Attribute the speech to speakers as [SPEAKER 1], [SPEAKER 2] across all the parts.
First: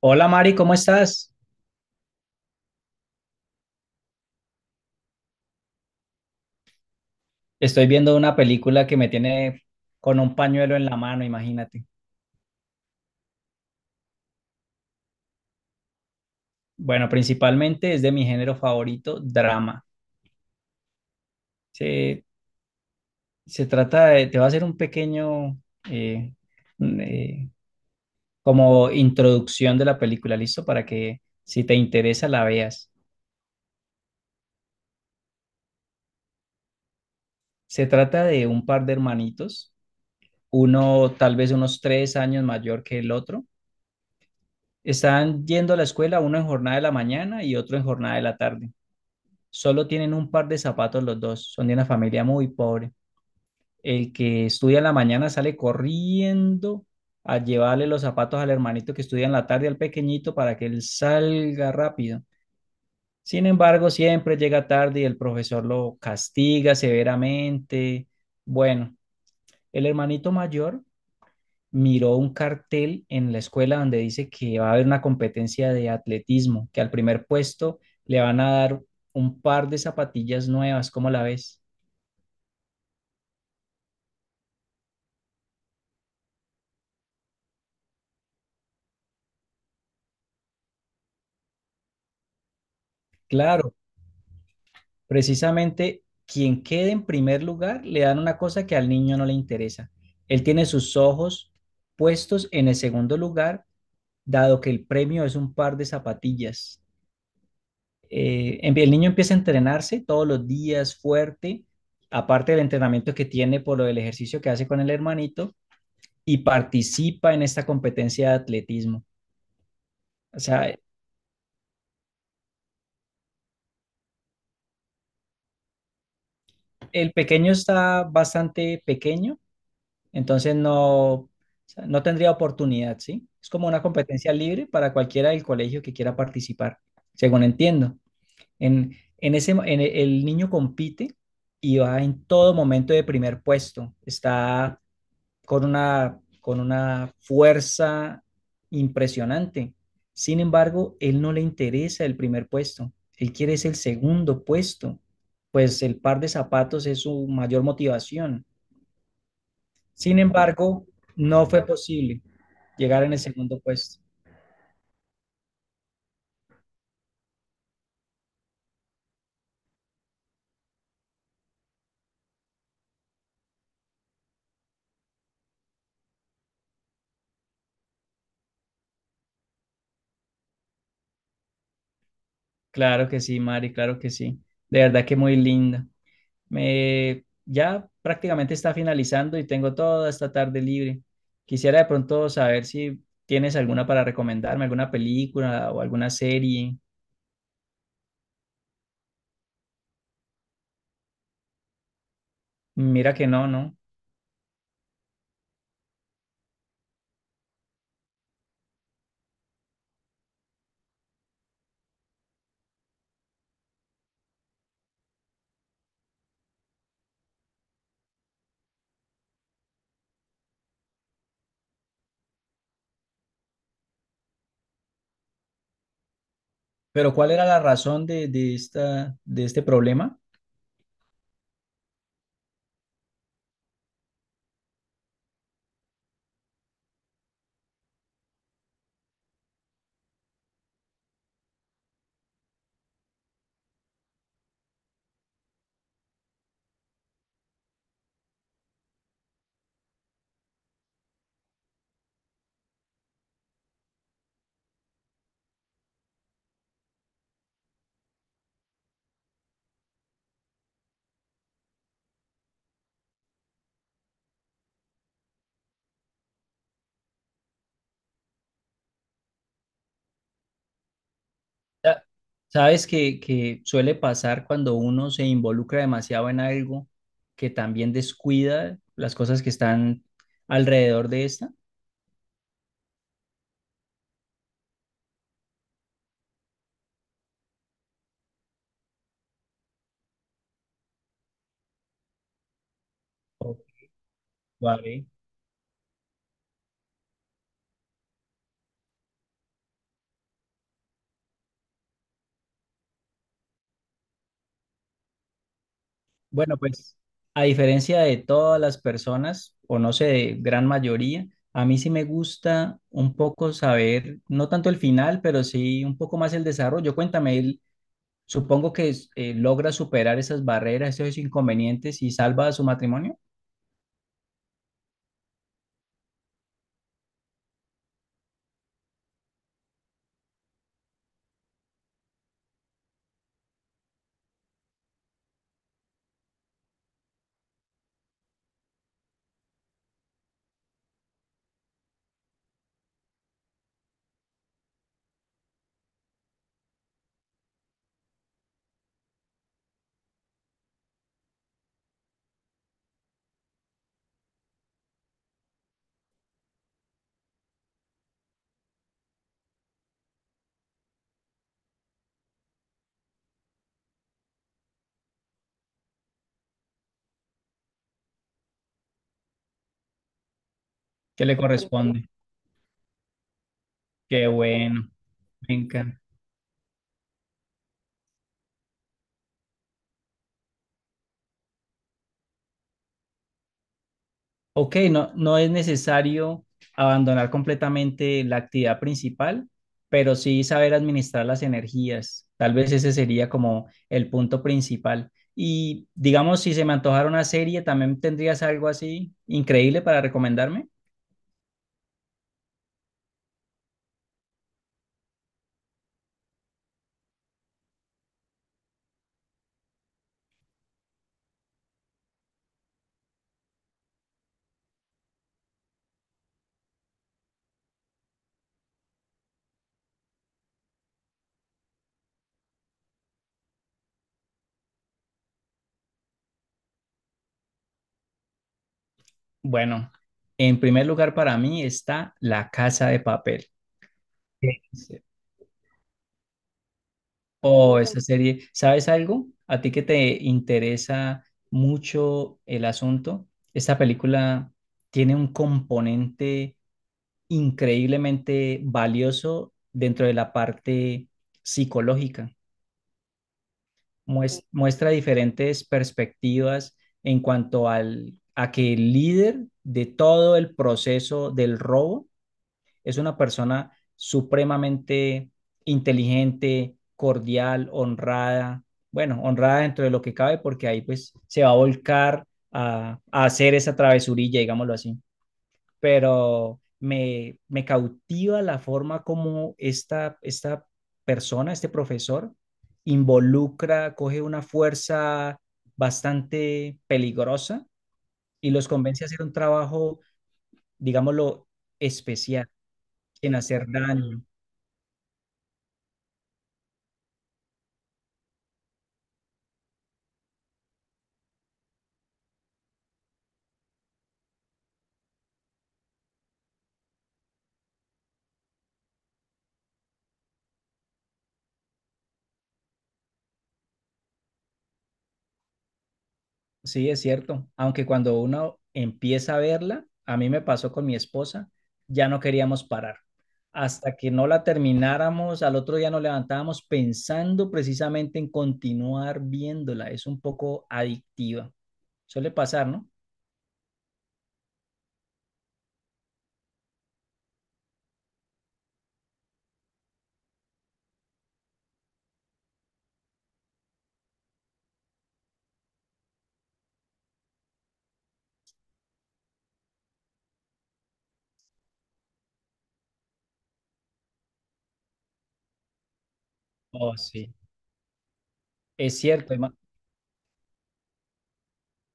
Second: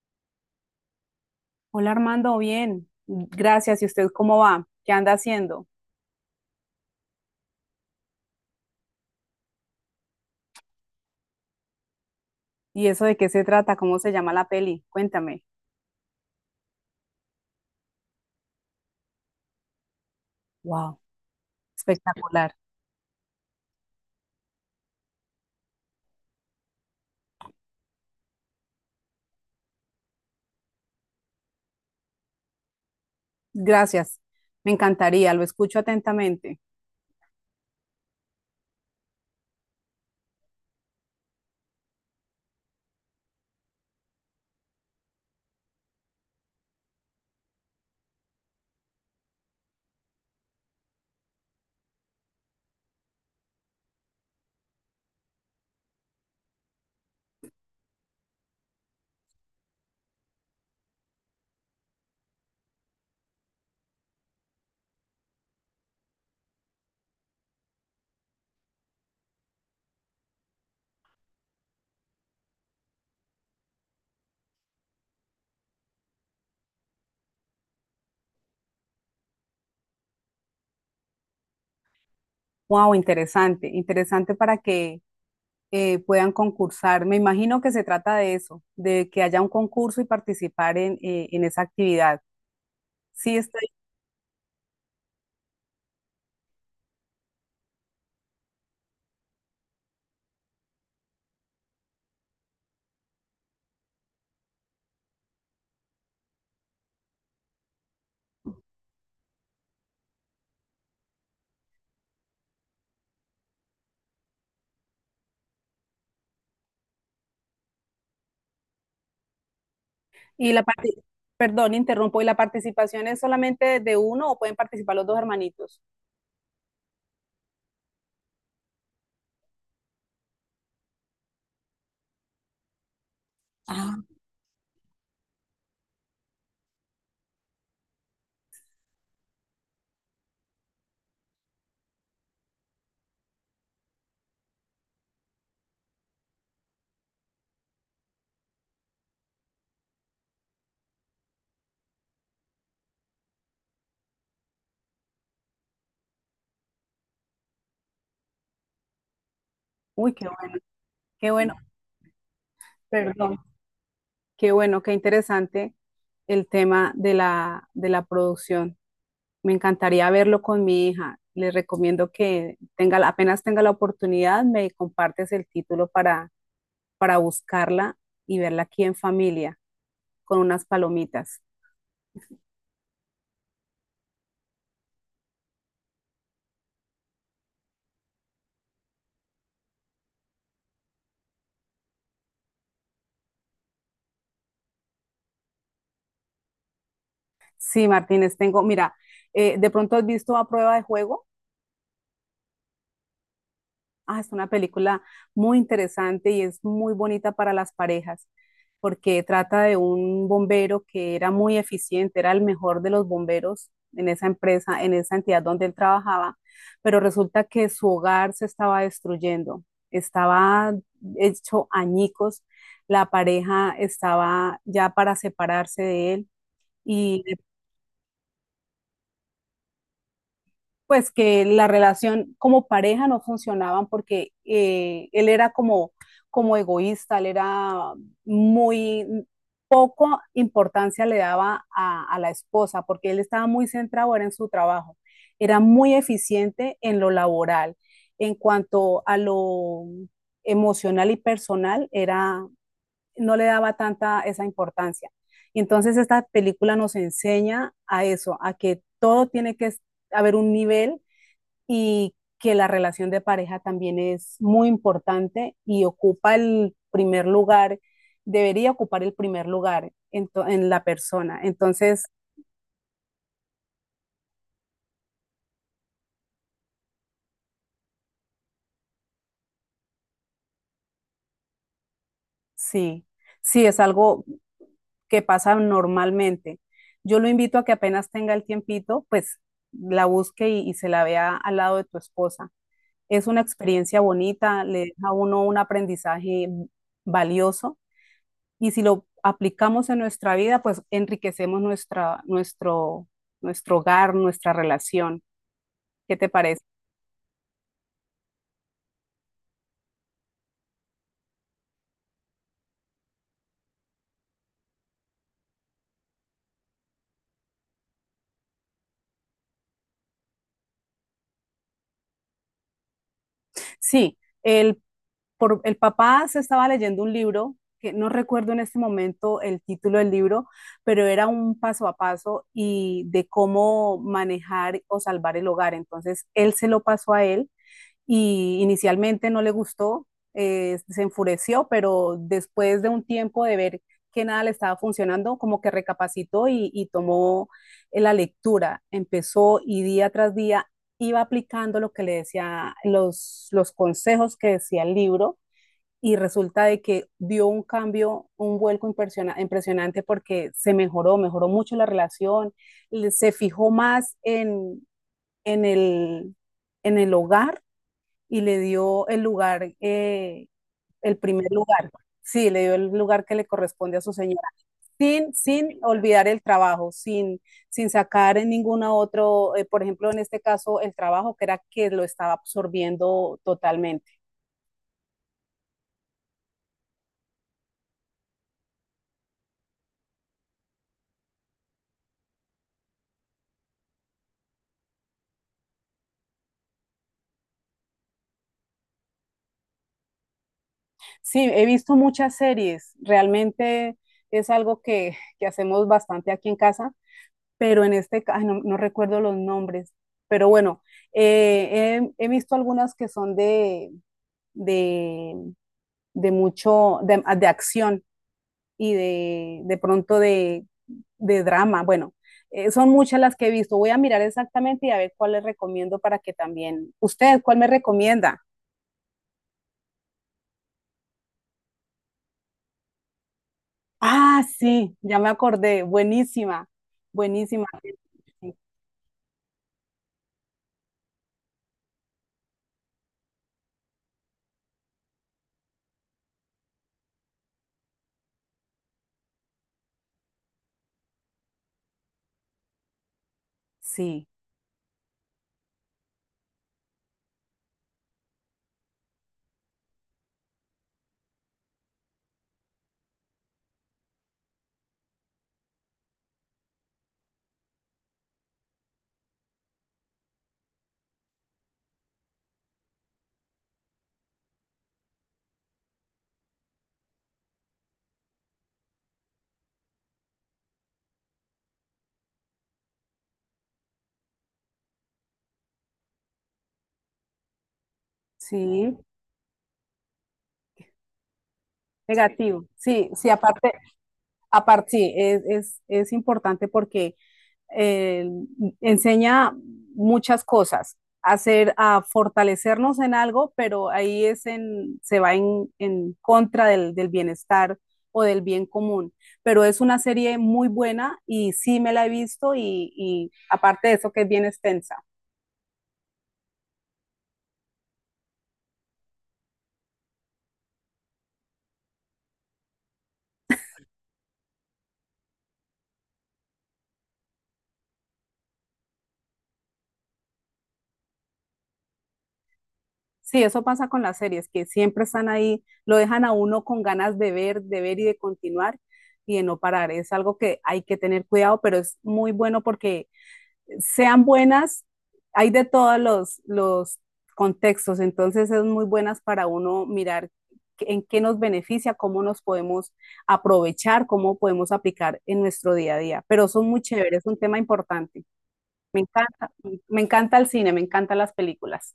[SPEAKER 1] Hola Mari, ¿cómo estás?
[SPEAKER 2] Hola Armando, bien. Gracias. ¿Y usted cómo va? ¿Qué anda haciendo?
[SPEAKER 1] Estoy viendo una película que me tiene con un pañuelo en la mano, imagínate.
[SPEAKER 2] ¿Y eso de qué se trata? ¿Cómo se llama la peli? Cuéntame.
[SPEAKER 1] Bueno, principalmente es de mi género favorito, drama.
[SPEAKER 2] Wow,
[SPEAKER 1] Se,
[SPEAKER 2] espectacular.
[SPEAKER 1] se trata de, te voy a hacer un pequeño, eh, un, como introducción de la película, ¿listo? Para que si te interesa la veas.
[SPEAKER 2] Gracias. Me encantaría, lo escucho atentamente.
[SPEAKER 1] Se trata de un par de hermanitos, uno tal vez unos 3 años mayor que el otro. Están yendo a la escuela, uno en jornada de la mañana y otro en jornada de la tarde. Solo tienen un par de zapatos los dos, son de una familia muy pobre. El que estudia en la mañana sale corriendo a llevarle los zapatos al hermanito que estudia en la tarde, al pequeñito, para que él salga rápido. Sin embargo, siempre llega tarde y el profesor lo castiga severamente. Bueno, el hermanito mayor miró un cartel en la escuela donde dice que va a haber una competencia de atletismo, que al primer puesto le van a dar un par de zapatillas nuevas, ¿cómo la ves?
[SPEAKER 2] Wow, interesante, interesante para que puedan concursar. Me imagino que se trata de eso, de que haya un concurso y participar en esa actividad. Sí, estoy.
[SPEAKER 1] Claro, precisamente quien quede en primer lugar le dan una cosa que al niño no le interesa. Él tiene sus ojos puestos en el segundo lugar, dado que el premio es un par de zapatillas. El niño empieza a entrenarse todos los días fuerte, aparte del entrenamiento que tiene por lo del ejercicio que hace con el hermanito, y participa en esta competencia de atletismo. O
[SPEAKER 2] Y la
[SPEAKER 1] sea,
[SPEAKER 2] parte, perdón, interrumpo. ¿Y la participación es solamente de uno o pueden participar los dos hermanitos?
[SPEAKER 1] el pequeño está bastante pequeño. Entonces no, o sea, no tendría oportunidad, ¿sí? Es como una
[SPEAKER 2] Ah,
[SPEAKER 1] competencia libre para cualquiera del colegio que quiera participar, según entiendo. En, en ese, el niño compite y va en todo momento de primer puesto. Está con una fuerza impresionante. Sin embargo, él no le interesa el primer puesto. Él quiere es el segundo puesto, pues el par de zapatos es su mayor motivación.
[SPEAKER 2] uy,
[SPEAKER 1] Sin
[SPEAKER 2] qué bueno,
[SPEAKER 1] embargo,
[SPEAKER 2] qué
[SPEAKER 1] no
[SPEAKER 2] bueno.
[SPEAKER 1] fue posible llegar en el
[SPEAKER 2] Perdón,
[SPEAKER 1] segundo puesto.
[SPEAKER 2] qué bueno, qué interesante el tema de de la producción. Me encantaría verlo con mi hija. Le recomiendo que tenga, apenas tenga la oportunidad, me compartes el título para buscarla y verla aquí en familia con unas palomitas.
[SPEAKER 1] Claro que sí, Mari, claro que sí. De verdad que muy linda. Me, ya prácticamente está finalizando y tengo toda esta tarde libre. Quisiera de pronto saber si tienes alguna para recomendarme, alguna película o alguna serie.
[SPEAKER 2] Sí, Martínez, tengo, mira, ¿de pronto has visto A Prueba de Juego?
[SPEAKER 1] Mira que no, ¿no?
[SPEAKER 2] Ah, es una película muy interesante y es muy bonita para las parejas, porque trata de un bombero que era muy eficiente, era el mejor de los bomberos en esa empresa, en esa entidad donde él trabajaba, pero resulta que su hogar se estaba destruyendo, estaba hecho añicos, la pareja estaba ya para separarse de él
[SPEAKER 1] Pero
[SPEAKER 2] y
[SPEAKER 1] ¿cuál era la razón de esta, de este problema?
[SPEAKER 2] pues que la relación como pareja no funcionaban porque él era como, como egoísta, él era muy poco importancia le daba a la esposa porque él estaba muy centrado era en su trabajo, era muy eficiente en lo laboral, en cuanto a lo emocional y personal era no le daba tanta esa importancia. Y entonces esta película nos enseña a eso, a que todo tiene que haber un nivel y que la relación de pareja también es muy importante y ocupa el primer lugar, debería ocupar el primer lugar en, en la persona.
[SPEAKER 1] Ya,
[SPEAKER 2] Entonces,
[SPEAKER 1] sabes que suele pasar cuando uno se involucra demasiado en algo que también descuida las cosas que están alrededor de esta.
[SPEAKER 2] sí, sí, es algo que pasa normalmente. Yo lo invito a que apenas tenga el tiempito, pues la busque y se la vea al lado de tu esposa. Es una
[SPEAKER 1] O-
[SPEAKER 2] experiencia bonita, le
[SPEAKER 1] Vale.
[SPEAKER 2] deja a uno un aprendizaje valioso. Y si lo aplicamos en nuestra vida, pues enriquecemos nuestro hogar, nuestra relación. ¿Qué te
[SPEAKER 1] Bueno,
[SPEAKER 2] parece?
[SPEAKER 1] pues a diferencia de todas las personas, o no sé, de gran mayoría, a mí sí me gusta un poco saber, no tanto el final, pero sí un poco más el desarrollo. Cuéntame, él, supongo que logra superar esas barreras, esos inconvenientes y salva a su matrimonio.
[SPEAKER 2] Sí, por, el papá se estaba leyendo un libro, que no recuerdo en este momento el título del libro, pero era un paso a paso y de cómo manejar o salvar el hogar. Entonces, él se lo pasó a él y inicialmente no le gustó, se enfureció, pero después de un tiempo de ver que nada le estaba funcionando, como que recapacitó y tomó la lectura, empezó y día tras día iba aplicando lo que le decía, los consejos que decía el libro y resulta de que dio un cambio, un vuelco impresionante porque se mejoró, mejoró mucho la relación, se fijó más en el, en el hogar y le dio el lugar, el
[SPEAKER 1] ¿Qué le
[SPEAKER 2] primer lugar.
[SPEAKER 1] corresponde?
[SPEAKER 2] Sí, le dio el lugar que le corresponde a su
[SPEAKER 1] Qué
[SPEAKER 2] señora,
[SPEAKER 1] bueno. Me
[SPEAKER 2] sin
[SPEAKER 1] encanta.
[SPEAKER 2] olvidar el trabajo, sin, sin sacar en ningún otro, por ejemplo, en este caso, el trabajo que era que lo estaba absorbiendo totalmente.
[SPEAKER 1] Ok, no, no es necesario abandonar completamente la actividad principal, pero sí saber administrar las energías. Tal vez ese sería como el punto principal. Y digamos, si se me antojara una serie, ¿también tendrías algo así increíble para recomendarme?
[SPEAKER 2] Sí, he visto muchas series, realmente es algo que hacemos bastante aquí en casa, pero en este caso, no, no recuerdo los nombres, pero bueno, he visto algunas que son de, de de mucho, de acción y de pronto de drama. Bueno, son muchas las que he visto. Voy a mirar exactamente y a ver cuál les recomiendo para que también. ¿Usted cuál me recomienda?
[SPEAKER 1] Bueno, en primer lugar para mí está La Casa de Papel.
[SPEAKER 2] Ah, sí,
[SPEAKER 1] Ok.
[SPEAKER 2] ya me acordé. Buenísima, buenísima.
[SPEAKER 1] Oh, esa serie, ¿sabes algo? A ti que te interesa mucho el asunto, esta película tiene un componente increíblemente valioso dentro de la parte psicológica.
[SPEAKER 2] Sí,
[SPEAKER 1] Muestra diferentes perspectivas en cuanto al, a que el líder de todo el proceso del robo es una persona supremamente inteligente, cordial, honrada, bueno, honrada dentro de lo que cabe porque ahí pues se va a volcar a hacer esa travesurilla, digámoslo así, pero me cautiva la forma como esta persona, este profesor, involucra, coge una fuerza bastante peligrosa y los
[SPEAKER 2] sí,
[SPEAKER 1] convence a hacer un trabajo, digámoslo, especial,
[SPEAKER 2] negativo. Sí, sí,
[SPEAKER 1] sin hacer
[SPEAKER 2] aparte,
[SPEAKER 1] daño.
[SPEAKER 2] aparte, sí, es importante porque eh, enseña muchas cosas, hacer, a fortalecernos en algo, pero ahí es en, se va en contra del bienestar o del bien común. Pero es una serie muy buena y sí me la he visto aparte de eso que es bien extensa.
[SPEAKER 1] Sí, es cierto. Aunque cuando uno empieza a verla, a mí me pasó con mi esposa, ya no queríamos parar. Hasta que no la termináramos, al otro día nos levantábamos pensando precisamente en continuar viéndola. Es un poco adictiva. Suele pasar, ¿no?
[SPEAKER 2] Sí, eso pasa con las series, que siempre están ahí, lo dejan a uno con ganas de ver y de continuar y de no parar. Es algo que hay que tener cuidado, pero es muy bueno porque sean buenas, hay de todos los contextos, entonces es muy buenas para uno mirar en qué nos beneficia, cómo nos podemos aprovechar, cómo podemos aplicar en nuestro día a día. Pero son muy
[SPEAKER 1] Oh,
[SPEAKER 2] chéveres, es
[SPEAKER 1] sí.
[SPEAKER 2] un tema importante.
[SPEAKER 1] Es
[SPEAKER 2] Me
[SPEAKER 1] cierto.
[SPEAKER 2] encanta,
[SPEAKER 1] Emma.
[SPEAKER 2] me encanta el cine, me encantan las películas.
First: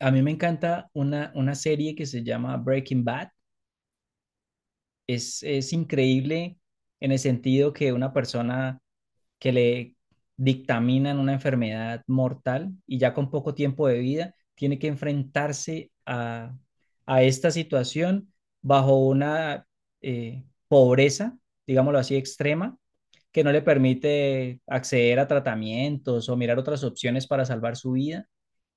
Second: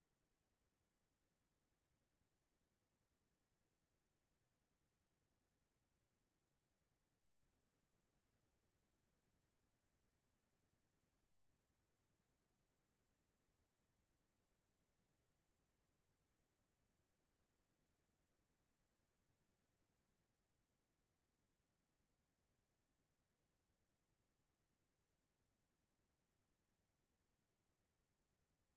[SPEAKER 1] A mí me encanta una serie que se llama Breaking Bad. Es increíble en el sentido que una persona que le dictaminan una enfermedad mortal y ya con poco tiempo de vida tiene que enfrentarse a esta situación bajo una pobreza, digámoslo así, extrema, que no le permite acceder a tratamientos o mirar otras opciones para salvar su vida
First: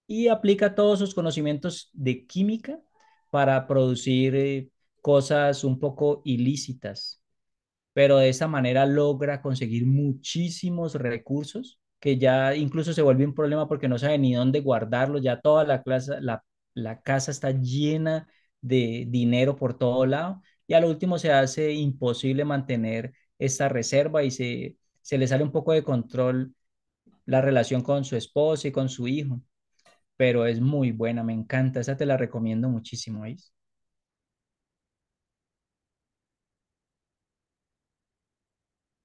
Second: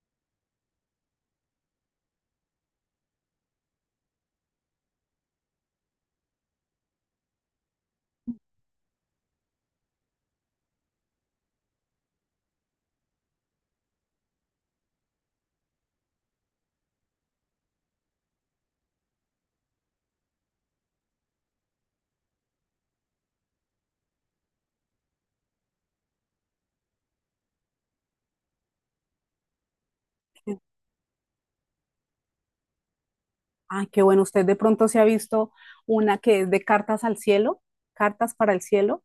[SPEAKER 1] y aplica todos sus conocimientos de química para producir cosas un poco ilícitas, pero de esta manera logra conseguir muchísimos recursos que ya incluso se vuelve un problema porque no sabe ni dónde guardarlos, ya toda la, clase, la casa está llena de dinero por todo lado y a lo último se hace imposible mantener esta reserva y se le sale un poco de control la relación con su esposa y con su hijo, pero es muy buena, me encanta, esa te la recomiendo muchísimo, ¿eh?
[SPEAKER 2] Ay, qué bueno, usted de pronto se ha visto una que es de Cartas al Cielo, Cartas para el Cielo.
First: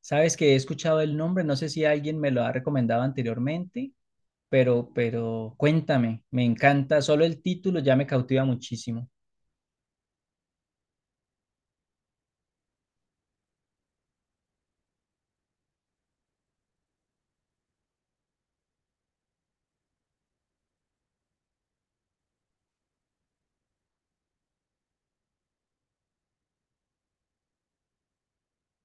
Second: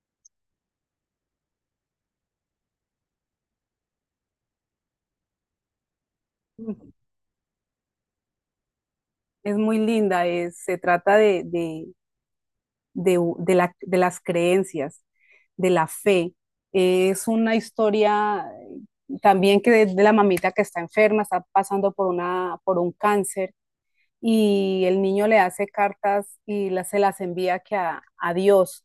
[SPEAKER 1] Sabes que he escuchado el nombre, no sé si alguien me lo ha recomendado anteriormente, pero cuéntame, me encanta, solo el título ya me cautiva muchísimo.
[SPEAKER 2] Es muy linda, se trata la, de las creencias, de la fe. Es una historia también que la mamita que está enferma, está pasando por, una, por un cáncer y el niño le hace cartas se las envía que Dios.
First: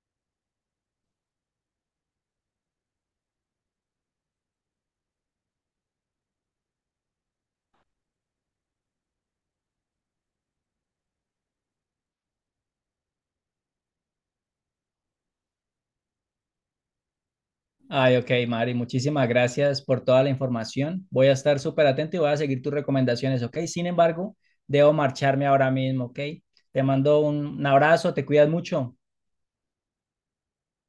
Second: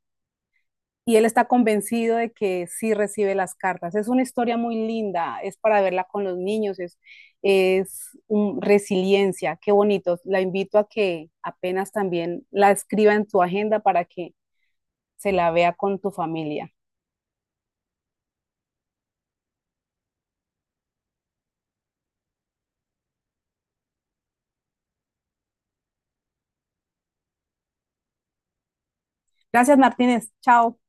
[SPEAKER 2] Y él está convencido de que sí recibe las cartas. Es una historia muy linda, es para verla con los niños, es un, resiliencia, qué bonito. La invito a que apenas también la escriba en tu agenda para que se la vea con tu familia.
[SPEAKER 1] Ay, ok, Mari, muchísimas gracias por toda la información. Voy a estar súper atento y voy a seguir tus recomendaciones, ok. Sin embargo, debo marcharme ahora mismo, ok. Te mando un abrazo, te cuidas mucho.
[SPEAKER 2] Gracias, Martínez. Chao.